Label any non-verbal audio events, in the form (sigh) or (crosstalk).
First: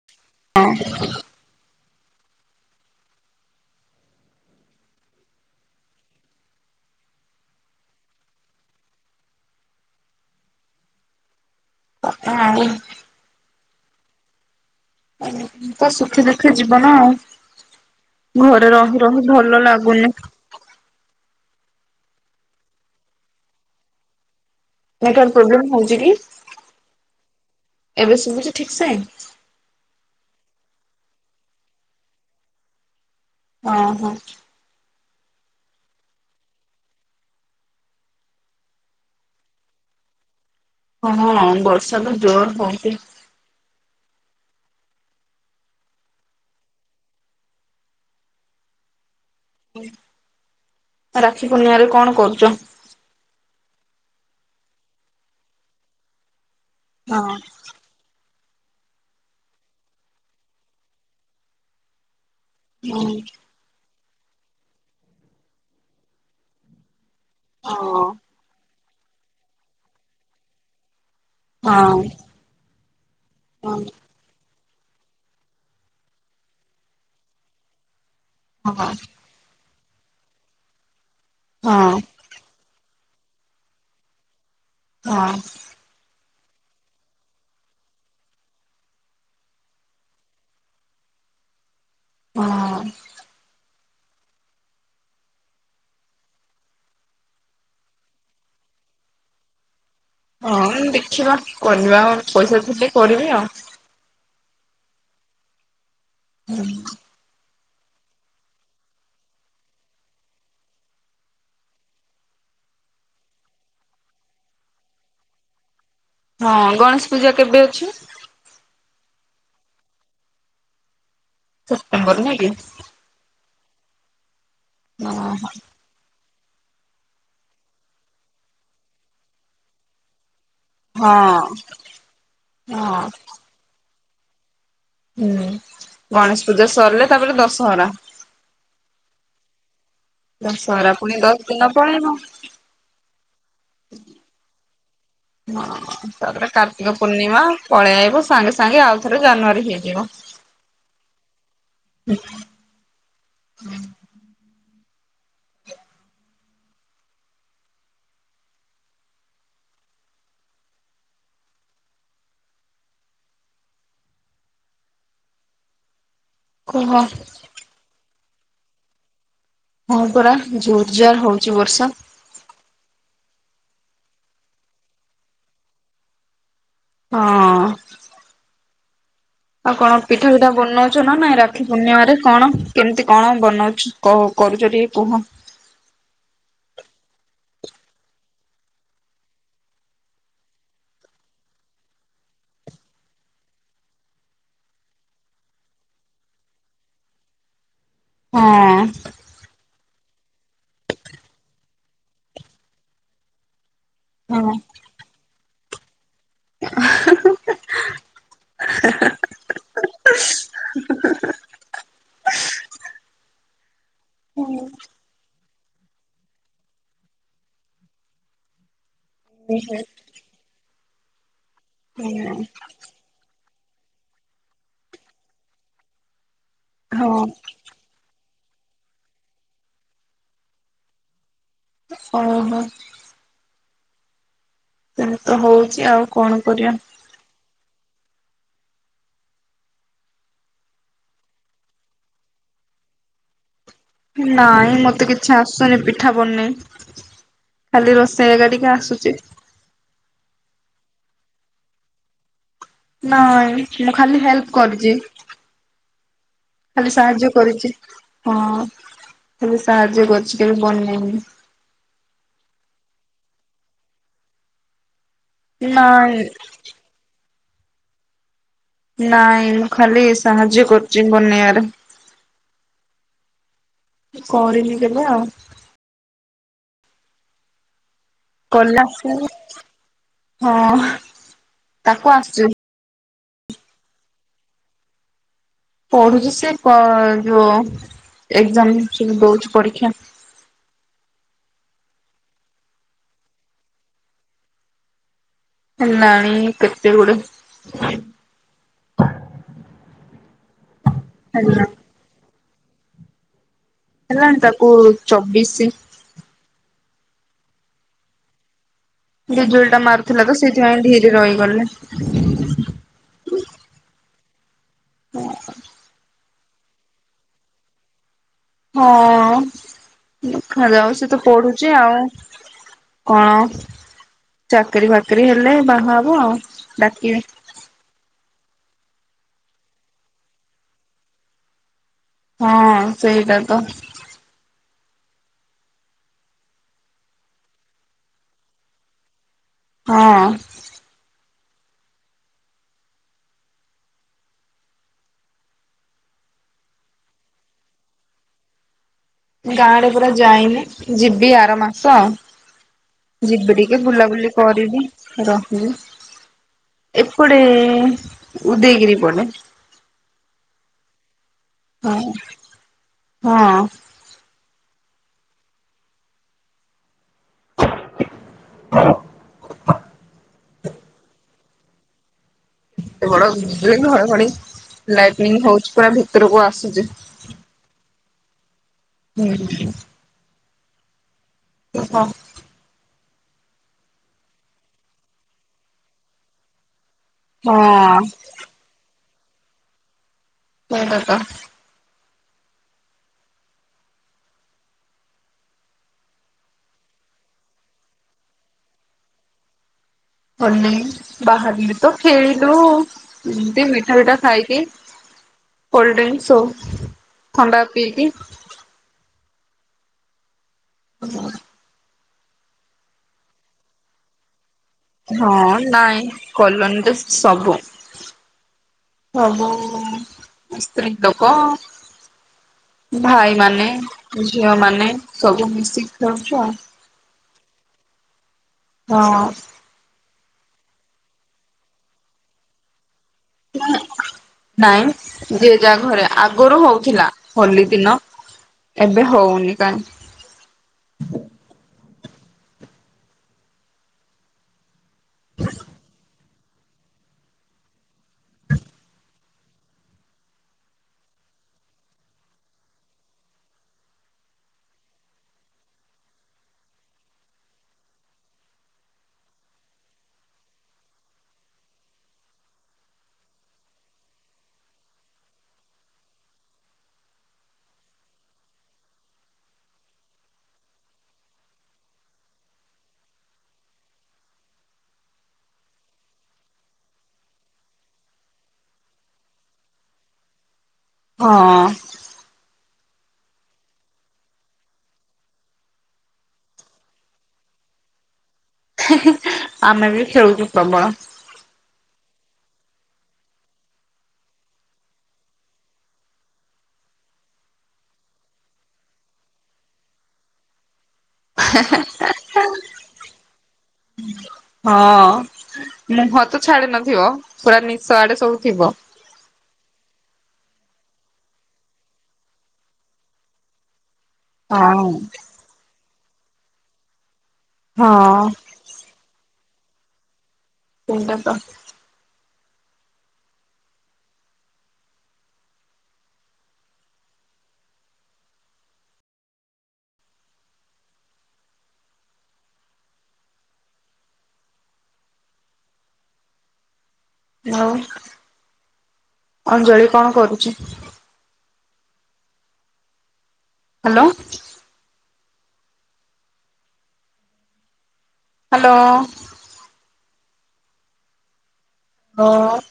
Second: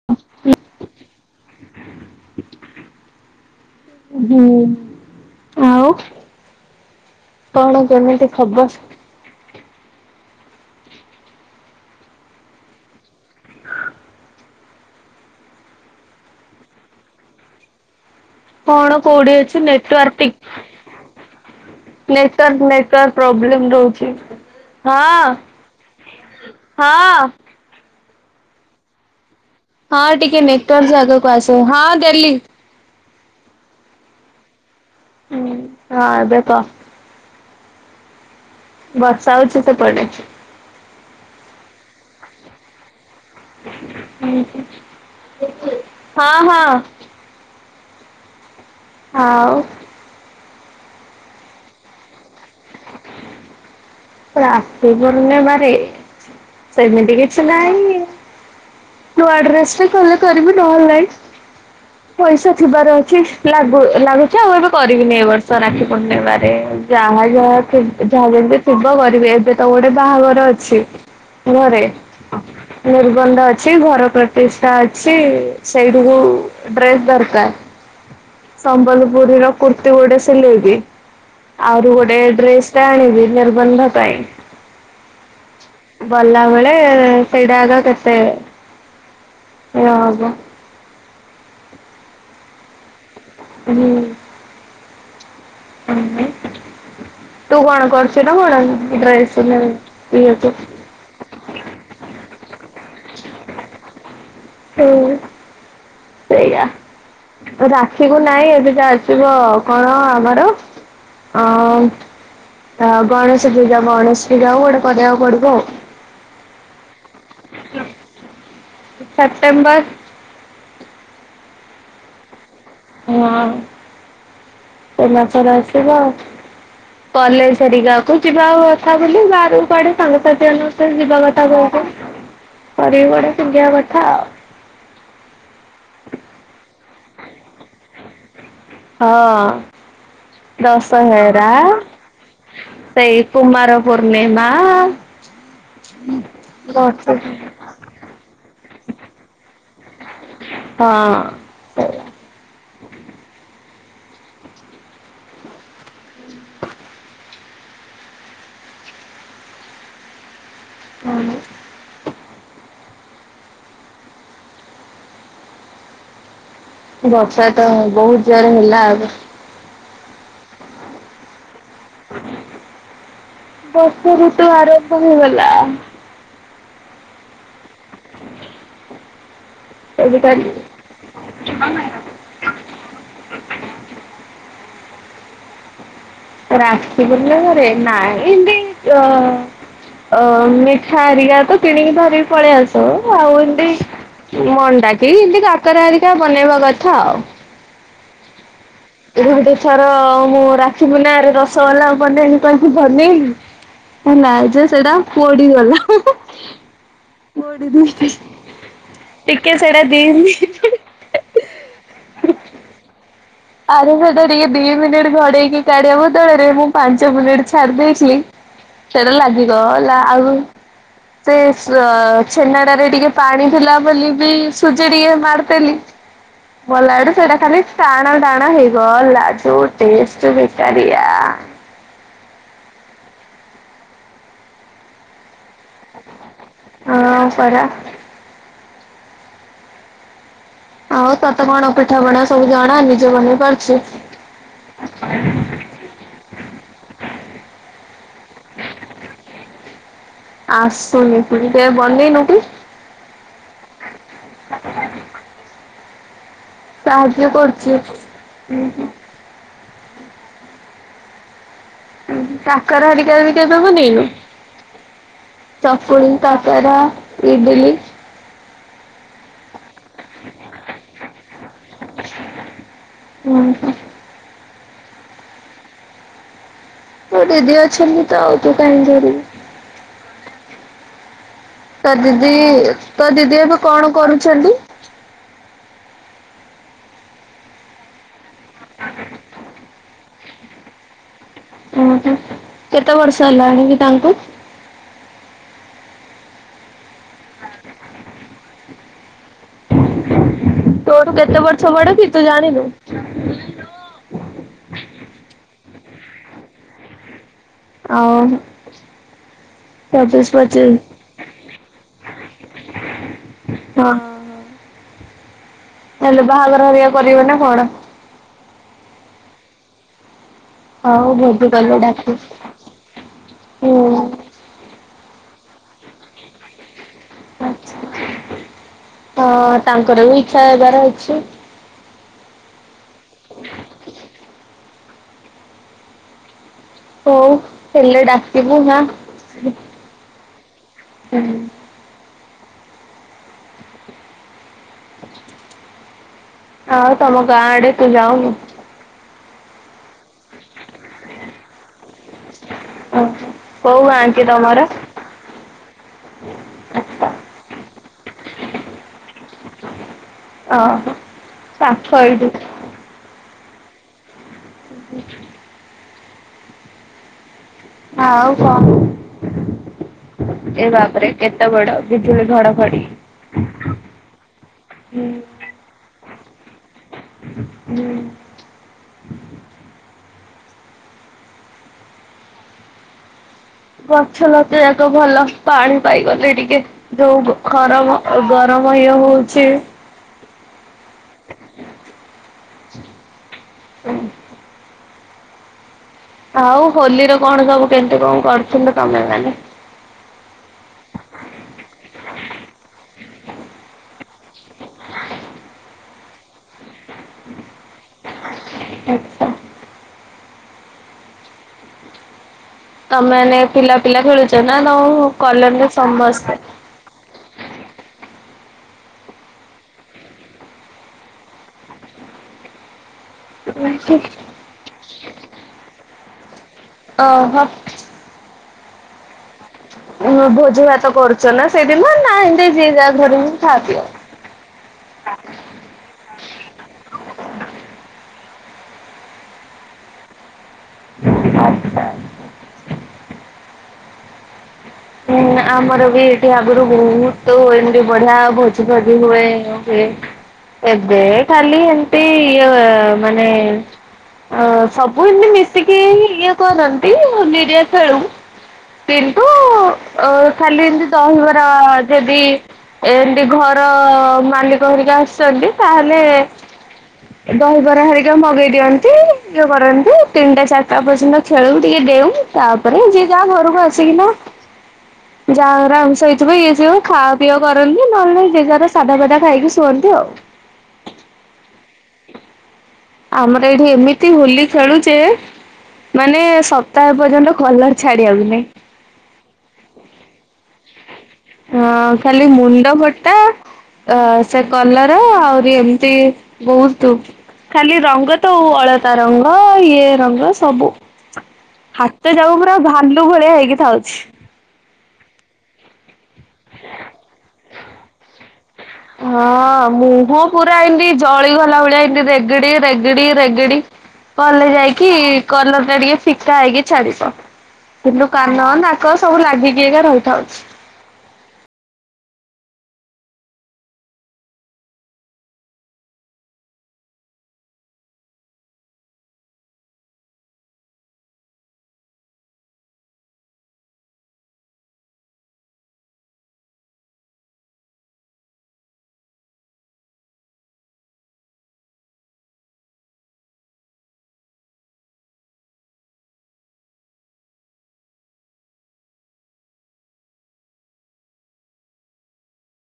ହଁ। ହୁଁ ଆଉ କଣ କେମିତି ଖବର? ହଁ। ତ ସୁଖୀ ଦୁଃଖୀ ଜୀବନ ଆଉ। ଘରେ କଣ ରହି ରହି କୋଉଠି ଅଛି ଭଲ ଲାଗୁନି। ନେଟୱାର୍କ ଟି ନେଟୱାର୍କ ନେଟୱାର୍କ ପ୍ରୋବ୍ଲେମ ରହୁଛି। ହଁ ନେଟୱାର୍କ ପ୍ରୋବ୍ଲେମ ହଉଛି କି? ହଁ। ଏବେ ଶୁଭୁଛ ଠିକସେ? ହଁ ଟିକେ ନେଟୱାର୍କ ଆଗକୁ ଆସ ହଁ ଗେଲି। ହଁ ହଁ। ହଁ ଏବେ କହ। ବର୍ଷା ହଉଛି ସେପଟେ? ହଁ ବର୍ଷା ତ ଜୋରେ ହଉଛି। ହଁ ହଁ। ଆଉ। ରାକ୍ଷୀ ପୂର୍ଣ୍ଣିମା ରେ କଣ କରୁଛ? ରାକ୍ଷୀ ପୂଣ୍ଣିମାରେ ସେମିତି ହଁ କିଛି ନାଇଁ। ନୂଆଡ୍ରେସ ବି କଲେ କରିବି ନ ହେଲେ ନାଇ ପଇସା ଥିବାର ହଁ ଅଛି। ଲାଗୁ ଲାଗୁଛି ଆଉ ଏବେ କରିବିନି ଏ ବର୍ଷ ରାକ୍ଷୀ ପୂର୍ଣ୍ଣିମାରେ ଯାହା ଯାହା ହଁ ଥିବ ଯାହା ଯେମିତି ଥିବ କରିବି ଏବେ ତ ଗୋଟେ ବାହାଘର ଅଛି। ଘରେ ହଁ ନିର୍ବନ୍ଧ ଅଛି ହଁ ଘର ପ୍ର ତିସା ଅଛି ସେଇଠିକୁୁ ଡ୍ରେସ୍ ଦରକାର। ହଁ ହଁ ସମ୍ବଲପୁରୀ ର କୁର୍ତ୍ତୀ ଗୋଟେ ସିଲେଇବି ଆହୁରୁ ଗୋଟେ ଡ୍ରେସ ତା ଣିବି ନିର୍ବନ୍ଧ ପାଇଁ ହଁ। ବଲାବେଳେ ସେଇଟା ଆକ କେତେ ଇଏ ହବ? ହଁ (unintelligible) ହୁଁ। ହୁଁ ତୁ କଣ କରୁଛୁ ନା କଣ ଡ୍ରେସ ସିଲେଇ? ହଁ ଦେଖିବା କରିବା ଆ ପଇସା ଥିଲେ କରିବି ଆଉ। ହୁଁ ସେଇଆ। ରାକ୍ଷୀକୁୁ ନାଇଁ ଏବେ ଯା ଆସିବ କଣ ଆମର ଅ ଗଣେଶ ପୂଜା ଗଣେଶ ପୂଜା କୁ ଗୋଟେ କରିବାକୁ ପଡିବ ଆଉ। ହଁ ଗଣେଶ ପୂଜା କେବେ ଅଛି? ସେପ୍ଟେମ୍ବର ସେପ୍ଟେମ୍ବର ନାଁ କି? (unintelligible) ଏଇ ମାସରେ ହଁ ଆସିବ ଆଉ। କଲେଜ ସରିକା କକୁ ଯିବା କଥା ବୁଲି ବାହାରକୁ କୁଆଡେ ସାଙ୍ଗସାଥି ମାନଙ୍କୁ ଯିବା କଥା ହଁ କହୁଚି ହଁ। କରିକୀ ଗୋଟେ ପିନ୍ଧିବା କଥା ଆଉ। ହୁଁ ଗଣେଶ ପୂଜା ସରିଲେ ତାପରେ ଦଶହରା। ହଁ ଦଶହରା ପୁଣି ଦଶ ଦଶହେରା। ଦିନ ପଳେଇବ। ସେଇ କୁମାର ପୂର୍ଣ୍ଣିମା। ହଁ ତାପରେ କାର୍ତ୍ତିକ ବର୍ଷ ହଁ ପୂର୍ଣ୍ଣିମା ପଳେଇ ଆଇବ ସାଙ୍ଗେ ସାଙ୍ଗେ ଆଉ ଥରେ ଜାନୁଆରୀ ହେଇଯିବ। ହଁ ସେଇଆ। ହୁଁ। କୁହ ବର୍ଷା ତ ବହୁତ ଜୋର ହେଲା ଆଉ। ହଁ ପରା ଜୋର ଜୋର ହଉଛି ବର୍ଷା। ବର୍ଷ ଋତୁ ଆରମ୍ଭ ହେଇଗଲା। ହଁ। ଆଉ କଣ ଏବେ ପିଠା କାଲି ଫିଠା ବନଉଛ ନା ନାଇଁ ରାକ୍ଷୀ ପୂର୍ଣ୍ଣିମାରେ? କଣ କେମିତି କଣ ବନାଉଛି କ କରୁଛ ଟିକେ କୁହ? ରାକ୍ଷୀ ପୂଣ୍ଣିମାରେ ନାଇ ହେମିତି ଯ ଅ ମିଠା ହେରିକା ତ କିଣିକି ଧରିକି ପଳେଇ ଆଶୁ ଆଉ ଏମିତି ମଣ୍ଡା କି ଏମିତି କାକରା ହେରିକା ବନେଇବା କଥା ଆଉ। ହଁ। ଏ ଗୋଟେ ଥର ମୁଁ ରାକ୍ଷୀ ପୂର୍ଣ୍ଣିମାରେ ରସଗୋଲା ପନେଇବି କହିକି ବନେଇଲି। ନାଇ ହଁ। ଯେ ସେଟା ପୋଡିଗଲା। ପୋଡ଼ି ଦି ଟିକେ ସେଟା ଦେଇ ମି ଆରେ ସେଟା ଟିକେ ଦି ମିନିଟ ଘଡେଇକି କାଢିବା ବଦଳରେ ମୁଁ ପାଞ୍ଚ ମିନିଟ୍ ଛାଡି ଦେଇେଇଥିଲି। ସେଇଟା ଲାଗିଗଲା ଆଉ ସେ ଛେନାଟାରେ ଟିକେ ପାଣି ଥିଲା ବୋଲି ବି ସୁଜି ଟିକେ ମାରିଦେଲି। ଗଲାଆଡୁ ହଁ ସେଇଟା ଖାଲି ଷ୍ଟା (inaudible) ଟେଷ୍ଟ ବେକାରିଆ ଓ ହୋ। ନାଇଁ ତ ହଉଛି ଆଉ କଣ କରିବା? ହଁ ପରା। ଆଉ ତତେ କଣ ପିଠା ପଣା ସବୁ ଜଣା ନିଜେ ବନେଇ ପାରୁଛି? ନାଇଁ ମତେ କିଛି ଆସୁନି ପିଠା ବନେଇ। ଖାଲି ରୋଷେଇ ଜଗା ଟିକେ ଆସୁଛି। ଆସୁନି ବନେଇ ନୁକି କି। ନାଇଁ ମୁଁ ଖାଲି ହେଲ୍ପ କରିଛି। ଖାଲି ସାହାଯ୍ୟ କରିଛି ହଁ ଖାଲି ସାହାଯ୍ୟ କରିଛି କେବେ ବନେଇନି। କାକରା ହାରିକା ବିି ଦେଇନୁ। ଚକୁଳି ନାଇଁ କାକାରା ଇଟିଲି। ନାଇଁ ମୁଁ ଖାଲି ସାହାଯ୍ୟ କରୁଛି ବନେଇବାରେ। ହୁଁ। କରିନି କେବେ ଆଉ। ତ ଦିଦି ଅଛନ୍ତି। ତ ତୁ କଲେ କହି କରଥିଲ ଆସିବ ହଁ ତ ତାକୁ ଦିଦି ଆସୁଛି। ତ ଦିଦି ଏବେ କଣ କରୁଛନ୍ତି? ପଢୁଛି ସେ ଯୋଉ ଏକ୍ଜାମ ସବୁ ଦଉଛି ପରୀକ୍ଷା। ଓ ହ କେତେ ବର୍ଷ ହେଲା ଆଣିକି ତାଙ୍କୁ। ନାଇଁ ହେଲାଣି କେତେ ଗୁଡେ। ତୋଠୁ କେତେ ହେଲା ବର୍ଷ ବଡ କି ତୁ ଜାଣିନୁ? ହେଲାଣି ତାକୁ ଚବିସି। ଆଉ ବିଜୁଳିଟା ମାରୁଥିଲା ଚବିଶ ତ ପଚିଶ ସେଇଥିପାଇଁ ଏଇଠି ଟିକେ ରହିଗଲି। ହଁ। ହ (unintelligible) ହେଲେ ବାହାଘର ହରିଆ କରିବ ନା କଣ? ହଁ। ଦେଖାଯାଉ ସେ ହଉ ତ ଭୋଜି ପଢୁଛି କଲେ ଆଉ ଡାକିବୁ। କଣ? ହୁଁ ଚାକିରି ବାକିରି ହେଲେ ବାହା ହବ ଆଉ ଡାକିବି। ଆଛା ହଁ ତାଙ୍କର ବି ଇଚ୍ଛା ହେବାର ଅଛି। ହଁ ସେଇଟା ତ। ହଉ ହେଲେ ଡାକିବୁ ହଁ ହଁ। ହୁଁ ହୁଁ। ଆଉ ତମ ଗାଁ ଆଡେ ତୁ ଯାଉନୁ? ଗାଁ ଆଡେ ପରା ଯାଇନି ଯିବି ଆର ମାସ। ଓହୋ ଯିବି ଟିକେ କୋଉ ଗାଁ କି ବୁଲାବୁଲି ତମର? କରିବି ରହିବି। ଏପଟେ ଉଦୟଗିରି ପଟେ। ଓ ହୋ। ହୁଁ ହଁ। (inaudible) ହ ଆଉ କଣ ଏ ବାପରେ କେତେ ବଡ ବିଜୁଳି ଘଡ ଘଡି। କେତେ ବଡ଼ ବିଜୁଳି ଘଡ ଘଡି ଲାଇଟନିଙ୍ଗ ହଉଚି ପୁରା ଭିତରକୁ ଆସୁଚି। ହୁଁ ହୁଁ। ହଁ। ଗଛ ଲତା ଯାକ ଭଲ ପାଣି ପାଇଗଲେ ଟିକେ ଯୋଉ ଖରାମ ହଁ ଗର ଗୁଳି ହଉଚି ସେଇ କଥା। ଆଉ ହୋଲିର କଣ ସବୁ କେମତି କଣ କରିଥିଲ ତମେ ମାନେ? ହୋଲି ବାହାରିଲୁ ତ ଖେଳିଲୁ ଏମିତି ମିଠା ପିଠା ଖାଇକି କୋଲଡ୍ରିଂଙ୍କସ ସୋପ। ଥଣ୍ଡା ପିଇକି ଆଚ୍ଛା। (inaudible) ତମେ ମାନେ ପିଲା ପିଲା ଖେଳୁଚ ନା ତମ ହଁ କଲୋନି ରେ ନାଇଁ ସମସ୍ତେ? (unintelligible) ସବୁ ସବୁ ସ୍ତ୍ରୀ ଲୋକ ଭାଇ ମାନେ ଝିଅ ମାନେ ସବୁ ମିସିକି ଖେଳୁଚୁ ଆଉ। ଓ ହୋ। ହଁ। ହୁଁ ଭୋଜି ଭାତ କରୁଚ ନା ସେଇଦିନ ନା ଏମିତି ଯିଏ ଯାହା ଘରେ ହିଁ ଖାଅ ପିଅ। ନାଇଁ ଯିଏ ଯାହା ଘରେ। ଆଗରୁ ହଉଥିଲା ହୋଲି ଦିନ। ଏବେ ହଉନି କାଇଁ। ଆଛା ଆ ହୁଁ ଆମର ବି ଏଠି ଆଗରୁ ବହୁତ ଏମିତି ବଢିଆ ଭୋଜି ଫୋଜି ହୁଏ। (inaudible) ଏବେ ଖାଲି ଏମିତି ଇଏ ମାନେ ଆ ସବୁ ଏମିତି ମିଶିକି ଇଏ କରନ୍ତି ହୋଲି ରେ ଖେଳୁ। କିନ୍ତୁ ଅ ଖାଲି ଏମିତି ଦହିବରା ଯଦି ଏମିତି ଘର ମାଲିକ ହେରିକା ଆସିଚନ୍ତି ତାହେଲେ ହୁଁ ଦହିବରା ହେରିକା ମଗେଇ ଦିଅନ୍ତି। ଇଏ କରନ୍ତି। ତିନିଟା ଚାରିଟା ପର୍ଯ୍ୟନ୍ତ ଖେଳୁ ଟିକେ ଡେଉ। ତାପରେ ଯିଏ ଯାହା ଘରକୁ ଆସିକି ନା ଯାହା ଘରେ ଆମିଷ ହେଇଥିବ ଇଏ ସିବ ଖାଅ ପିଅ କରନ୍ତି, ନହେଲେ ନାହିଁ ଯାହାର ସାଧା ଫାଧା ଖାଇକି ଶୁଅନ୍ତି ଆଉ। ହଁ। ଆମର ଏଇଠି ଏମିତି ହୋଲି ଖେଳୁଯେ ମାନେ ସପ୍ତାହ ପର୍ଯ୍ୟନ୍ତ କଲର ଛାଡିବାକୁ ନାଇଁ। ଆମେ ବି ଖେଳୁଚୁ ପ୍ରବଳ। ହଁ ଖାଲି ମୁଣ୍ଡ ଫଟା ଅ ସେ କଲର୍ ଆହୁରି ଏମିତି ବହୁତ ଖାଲି ରଙ୍ଗ ତ ଅଳତା ରଙ୍ଗ ଇଏ ରଙ୍ଗ ସବୁ। ହାତ ଯାକ ପୁରା ଭାଲୁ ଭଳିଆ ହେଇକି ଥାଉଚି। ହଁ ମୁହଁ ତ ଛାଡି ନଥିବ ପୁରା ନିଶ ଆଡେ ସବୁ ଥିବ। ହଁ ମୁହଁ ପୁରା ଏମତି ଜଳିଗଲା ଭଳିଆ (unintelligible) ରେଗଡି-ରେଗଡି-ରେଗଡି କଲେ ଯାଇକି ହଁ କଲର ଟା ଟିକେ ଫିକା ହେଇକି ଛାଡିବ। କିନ୍ତୁ ହଁ କାନ ନାକ ସବୁ ଲାଗିକି (unintelligible) ଏକା ରହିଥାଉଛି। (inaudible) ଆଉ ଅଞ୍ଜଳି କଣ କରୁଚି? ହାଲୋ। ହାଲୋ। (unintelligible)